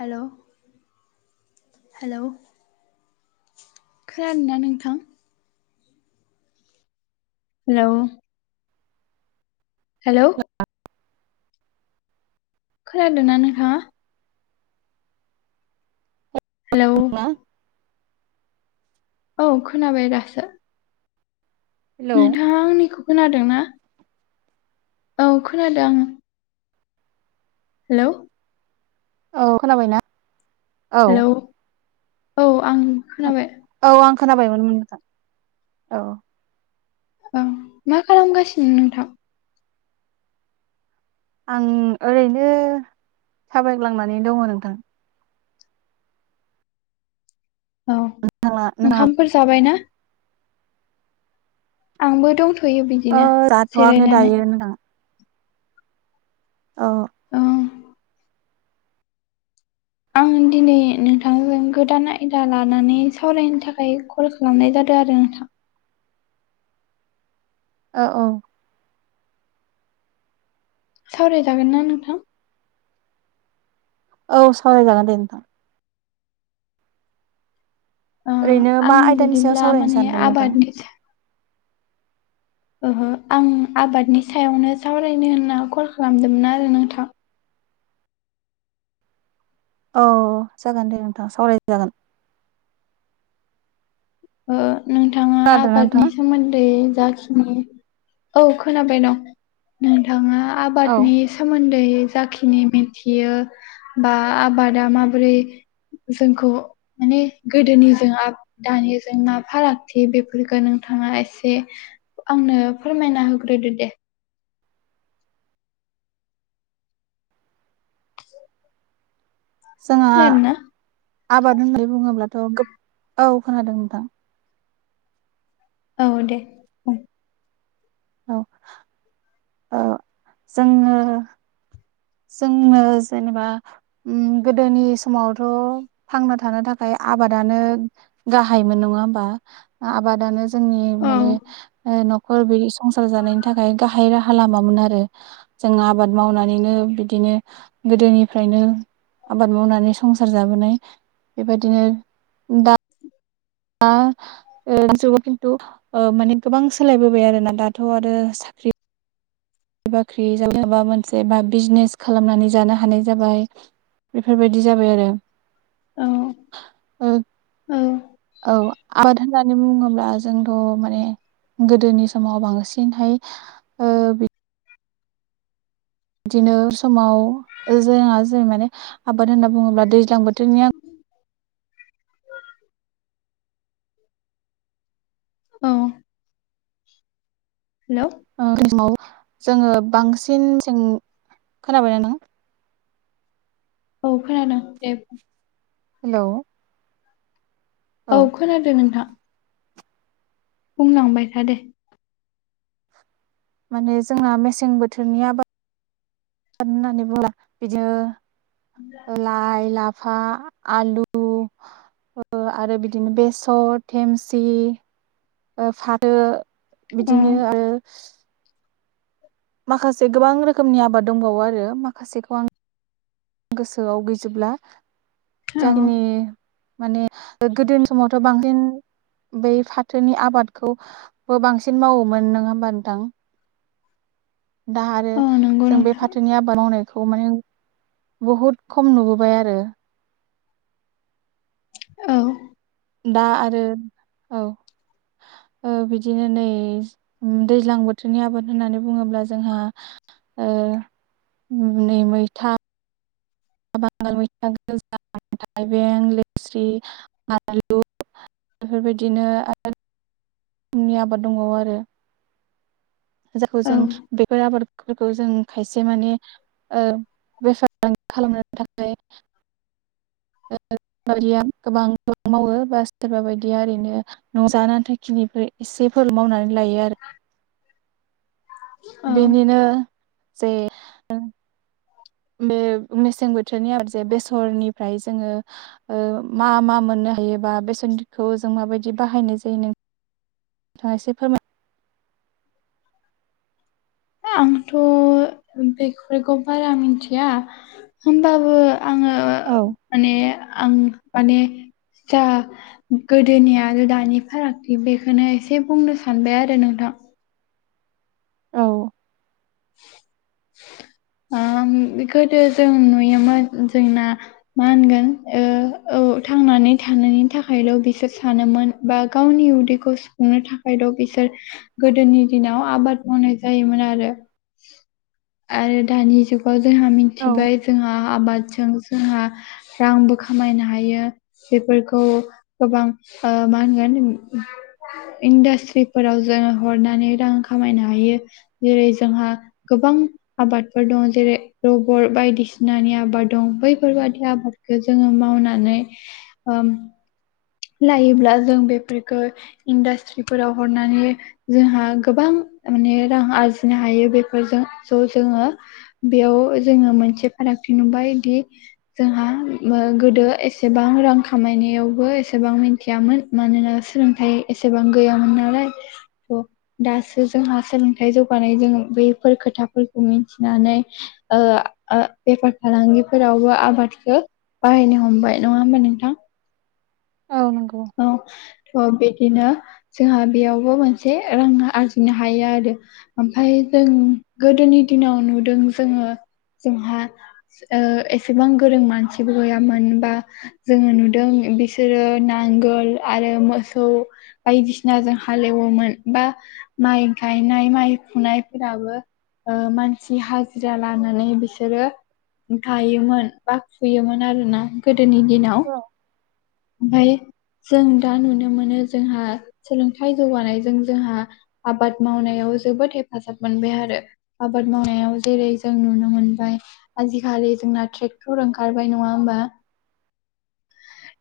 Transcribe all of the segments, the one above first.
Hello hello खानादों ना नोंथां हेलौ हेलौ खोनादोंना नोंथाङा हेलौ औ खोनाबाय दासो नोंथाङा आंनिखौ खोनादों ना औ खोनादों हेलौ औ खोनाबायना औ हेलौ औ आं खोनाबाय औ आं खोनाबायमोन नो औ ओं मा खालामगासिनो नोंथां आं ओरैनो थाबायग्लांनानै दङ नोंथां औ नोंथाङा नोंथाङा ओंखामफोर जाबाय ना आंबो दंथ'यो ओ बिदिनो जाथ'वाखैनो जिरायनानै दायो नोंथां औ औ आं दिनै नोंथांजों गोदान आयदा लानानै सावरायनो थाखाय कल खालामनाय जादों आरो। औ औ सावरायजागोन ना नोंथां। औ सावरायजागोन दे नोंथां। ओ ओरैनो आं मा आयदानि सायाव बिदिब्ला सावरायनो माने सानदों नोंथां आबादनि ओहो आं आबादनि सायावनो सावरायनो होनना कल खालामदोंमोन आरो नोंथां। औ जागोन दे नोंथां सावराय जागोन। नोंथाङा खोनादोंना आबादनि नोंथाङा सोमोन्दै जाखि औ खोनाबाय दं नोंथाङा औ आबादनि सोमोन्दै जाखिनि मिथियो बा आबादा माबोरै। जोंखौ माने गोदोनि जों आ दानि जेंना फारागथि बेफोरखौ नोंथाङा एसे आंनो फोरमायना होग्रोदो दे जोंहा खोनादों ना? आबाद होननानै बुङोब्लाथ' औ खोनादों नोंथां। औ दे। औ औ जोङो। जोंनो जेनेबा। गोदोनि समावथ' थांना थानो थाखाय आबादानो गाहायमोन नङा होमबा आबादानो जोंनि औ माने न बि संसार जानायनि थाखाय गाहाय राहा लामामोन आरो जों आबाद मावनानैनो बिदिनो गोदोनिफ्रायनो आबाद मावनानै संसार जाबोनाय। बेबायदिनो दा दा जुगाव खिन्थु माने गोबां सोलायबोबाय आरोोना दाथ' आरो साख्रि साख्रि बाख्रि जाब माबा मोनसे बा बिजनेस खालामनानै जानो हानाय जाबाय। बेफोरबायदि जाबाय आरो। औ ओ औ। औ आबाद होननानै बुङोब्ला जोंथ' माने गोदोनि समाव बांसिनहाय बिदिनो समाव जोंङा जों माने आबाद होनना बुङोब्ला दैज्लां बोथोरनि आं। औ हेल' बेाव जोङो बांसिनं खोनाबायना नों औ खोनादों दे। हेल' औ खोनादों नोंथां। बुंलांबाय था दे। माने जोंना मेसें बोथोरनि आबाद होननानै बुङा बिदिनो लाइ-लाफा आलु आरो बिदिनो बेसर, थेमसि फाथो अ बिदिनो आरो माखासे गोबां रोखोमनि आबाद दंबावो आरो माखासेखौ गोसोआव गैजोबब्ला औ जाखिनि माने गोदोनि समावथ' बांसिन बै फाथोनि आबादखौबो बांसिन मावोमोन नों होमबा नंदों दा आरो औ नंगौ जों बे नोंथां जोंनि आबाद मावनायखौ माने बहुद खम नुबोबाय आरो। औ। दा आरो औ। बिदिनो नै दैज्लां बोथोरनि आबाद होननानै बुङोब्ला जोंहा नै मैथा बांगाल मैथा, थाइबें, लेस्रि, आलु बेफोरबायदिनो आरो रोखनि आबाद दंबावो आरो। जाखौ औ जों बेफोर आबादफोरखौ जों खायसे माने बेफार फालांगि खालामनो थाखाय बायदिया गोबां गोबां मावो बा सोरबा बायदिया ओरैनो न'आव जानो आनथा खिनिफोर एसेफोर मावनानै लायो आरो औ बेनिनो जे बे मेसें बोथोरनि आबाद जे बेसरनिफ्राय जोङो मा मा मोननो हायोबा बेसनथिखौ जों माबायदि बाहायनाय जायो नों नोंथाङा एसे फोरमाय आंथ' बेफोरखौ बारा मिथिया होमबाबो आङो औ माने आं माने जा गोदोनि आरो दानि फारागथि बेखौनो एसे बुंनो सानबाय आरो नोंथां औ बेखौथ' जों नुयोमोन जोंना मा होनगोन औ थांनानै थानायनि थाखायल' बिसोर सानोमोन बा गावनि उदैखौ सुफुंनो थाखायल' बिसोर गोदोनि दिनाव आबाद मावनाय जायोमोन आरो आरो दानि जुगाव जोंहा औ मिथिबाय जोंहा आबादजों जोंहा रांबो खामायनो हायो बेफोरखौ गोबां मा होनगोन इन्डास्ट्रिफोराव जोङो हरनानै रां खामायनो हायो जेरै जोंहा गोबां आबादफोर दङ जेरै रबर बायदिसिनानि आबाद दं बैफोरबादि आबादखौ जोङो मावनानै उम लायोब्ला जों बेफोरफोरखौ इन्डास्ट्रिफोराव हरनानै जोंहा गोबां माने रां आरजिनो हायो बेफोरजों ज' जोङो बेयाव जोङो मोनसे फारागथि नुबाय दि जोंहा गोदो एसेबां रां खामायनायावबो एसेबां मिथियामोन मानोना सोलोंथाइ एसेबां गैयामोन नालाय थ दासो जोंहा सोलोंथाइ जौगानायजों बैफोर खोथाफोरखौ मिथिनानै बेफार फालांगिफोरावबो आबादखौ बाहायनो हमबाय नङा होमबा नोंथां औ नंगौ अ थ बिदिनो जोंहा बेयावबो मोनसे रां आरजिनो हायो आरो ओमफ्राय जों गोदोनि दिनाव नुदों जोङो जोंहा एसेबां गोरों मानसिबो गैयामोन बा जोङो नुदों बिसोरो ना नांगोल आरो मोसौ बायदिसिना जों हालेवोमोन बा माइ गायनाय माइ फुनायफोराबो मानसि हाजिरा लानानै बिसोरो गायोमोन बा फुयोमोन आरोना गोदोनि दिनाव औ ओमफ्राय जों दा नुनो मोनो जोंहा सोलोंथाइ जौगानायजों जोंहा आबाद मावनायाव जोबोद हेफाजाब मोनबाय आरो आबाद मावनायाव जेरै जों नुनो मोनबाय आजिखालि जोंना ट्रेक्टर ओंखारबाय नङा होमबा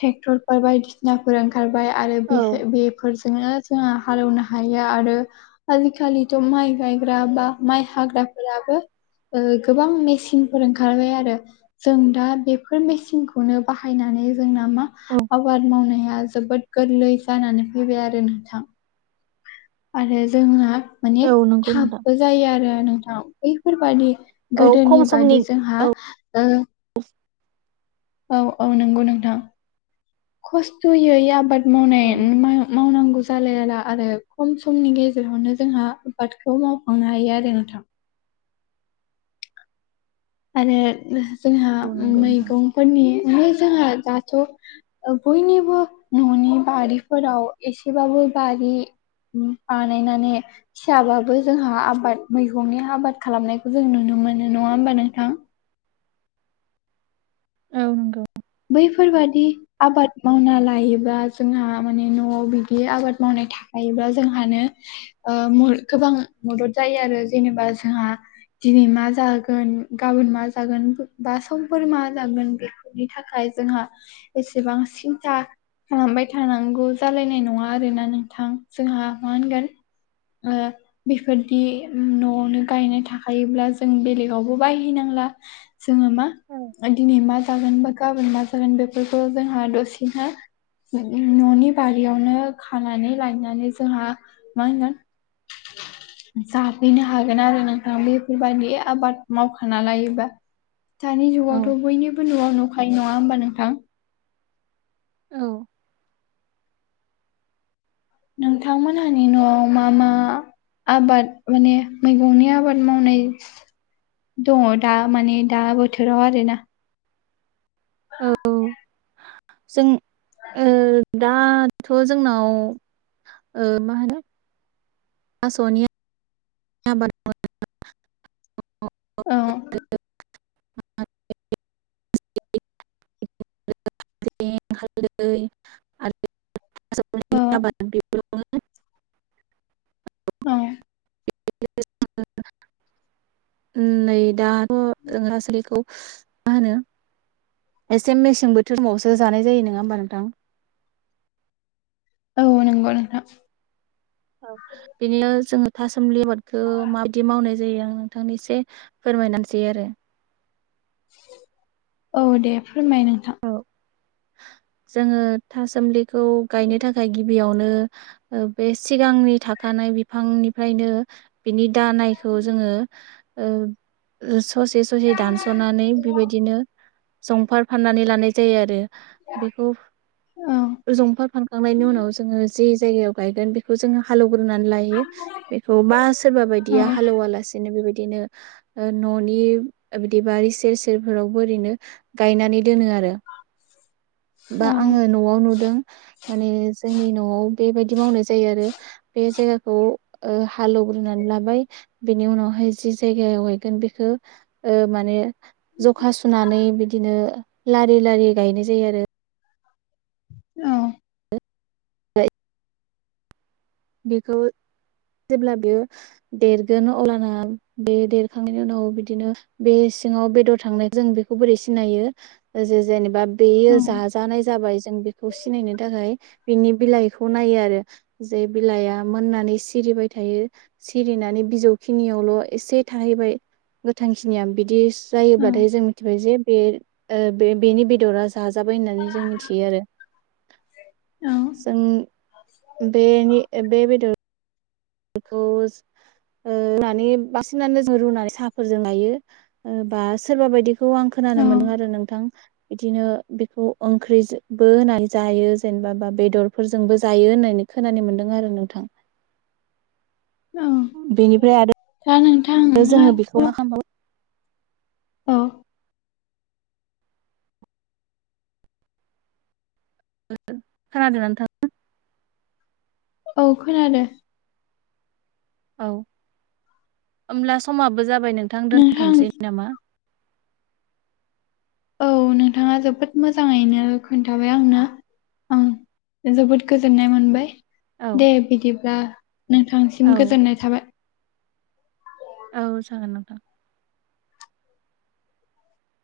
ट्रेक्टरफोर बायदिसिनाफोर ओंखारबाय आरो बे औ बेफोरजोंनो जोंनो हालौनो हायो आरो आजिखालिथ' माइ गायग्रा बा माइ हाग्राफोराबो गोबां मेसिन ओंखारबाय आरो जों दा बेफोर मेचिनखौनो बाहायनानै जोंना मा आबाद मावनाया जोबोद गोरलै जानानै फैबाय आरो नोंथां आरो जोंना माने औ नंगौ नोंथां थाबबो जायो आरो नोंथां बैफोरबादि औ गोदोनि खम समनि बादि जोंहा ओ। औ औ नंगौ नोंथां खस्थयै आबाद मावनाय औ मावनांगौ जालायला आरो खम समनि गेजेरावनो जोंहा आबादखौ मावफांनो हायो आरो नोंथां आरो जोंहा नंगौ नोंथां मैगंफोरनिनो जोंहा दाथ बयनिबो न'नि बारिफोराव एसेबाबो बारि बानायनानै फिसाबाबो जोंहा आबाद मैगंनि आबाद खालामनायखौ जों नुनो मोनो नङा होमबानो नों थां औ नंगौ बैफोरबादि आबाद मावना लायोबा जोंहा माने न'आव बिदि आबाद मावनाय था हायोब्ला जोंहानो ओ मुल गोबां मदद जायो आरो जेनेबा जोंहा दिनै मा जागोन गाबोन मा जागोन बा समफोर मा जागोन बेफोरनि थाखाय जोंहा एसेबां सिन्था खालामबाय थानांगौ जालायनाय नङा आरोना नोंथां जोंहा मा होनगोन ओ बेफोरदि न'आवनो गायनाय थाखायोब्ला जों बेलेगावबो बायहैनांला जोङो मा औ दिनै मा जागोन बा गाबोन मा जागोन बेफोरखौ जोंहा दसेनो न'नि बारियावनो खानानै लायनानै जोंहा मा होनगोन जाफैनो हागोन आरो नोंथां बेफोरबायदि आबाद मावखाना लायोबा दानि औ जुगावथ बयनिबो न'आव नुखायो नङा होमबा नोंथां औ नोंथांमोनहानि न'आव मा मा आबाद माने मैगंनि आबाद मावनाय दङ दा माने दा बोथोराव आरोना औ जों ओ दा दाथ जोंनाव माहोनो थासनि आबाद मावनाय औ [unintelligible] हालदै औ [unintelligible] औ [unintelligible] नै दाथ जों [unintelligible] मा होनो एसे मेसें बोथोरावावसो जानाय जायो नङा होमबा नोंथां औ नंगौ नोंथा औ बेनो जोङो थासुमलि आबादखौ माबायदि मावनाय जायो आं नोंथांनि एसे फोरमायना होनोसै आरो औ दे फोरमाय नोंथां औ जोङो थासुमलिखौ गायनो थाखाय गिबियावनो बे सिगांनि थाखानाय बिफांनिफ्रायनो बिनि दानायखौ जोङो ओ ससे ससे दानसनानै बेबायदिनो जंफार फारनानै लानाय जायो आरो बेखौ औ जंफार फारखांनायनि उनाव जोङो जे जायगायाव गायगोन बेखौ बेखौ जोङो हालेवग्रोनानै लायो बेखौ बा सोरबा औ बायदिया हालेवा लासिनो बेबायदिनो न'नि बिदि बारि सेर सेरफोरावबो ओरैनो गायनानै दोनो आरो बा औ आङो न'आव नुदों माने जोंनि न'आव बेबायदि मावनाय जायो आरो बे जायगाखौ ओ हालेवग्रोनानै लाबाय बेनि उनावहाय जि जायगायाव हैगोन बेखौ ओ माने जखा सुनानै बिदिनो लारि लारि गायनाय जायो आरो औ बेखौ जेब्ला बेयो देरगोन अलाना बे देरखांनायनि उनाव बिदिनो बे सिङाव बेदर थांनाय जों बेखौ बोरै सिनायो जे जेनेबा बेयो औ जाजानाय जाबाय जों बेखौ सिनायनो थाखाय बिनि बिलाइखौ नायो आरो जे बिलाइआ मोननानै सिरिबाय थायो सिरिनानै बिजौखिनियावल' एसे थाहैबाय गोथांखिनिया बिदि दि जायोब्लाथाय जों मिथिबाय जे बे ओ बे बेनि बेदरा जाजाबाय होननानै जों मिथियो आरो औ जों [unintelligible] बेनि बे बेदर खौ ओ रुनानै बांसिनानो जों रुनानै साहाफोरजों लायो बा सोरबा बायदि खौ आं औ खोनानो मोन्दों आरो नोंथां बिदिनो बेखौ ओंख्रिबो होनानै जायो जेनेबा बा बेदरफोरजोंबो जायो होननानै खोनानो मोन्दों आरो नोंथां औ बेनिफ्राय आरो दा नोंथां आरो जोङो बेखौ ना खालामामबावो औ खोनादों ना नोंथां औ खोनादों औ होमब्ला समाबो जाबाय नोंथां दोनथ'नोसै नामा औ नोंथाङा जोबोद मोजाङैनो खोन्थाबाय आंनो ओं जोबोद गोजोननाय मोनबाय औ दे बिदिब्ला नोंथांसिम औ गोजोननाय थाबाय औ जागोन नोंथां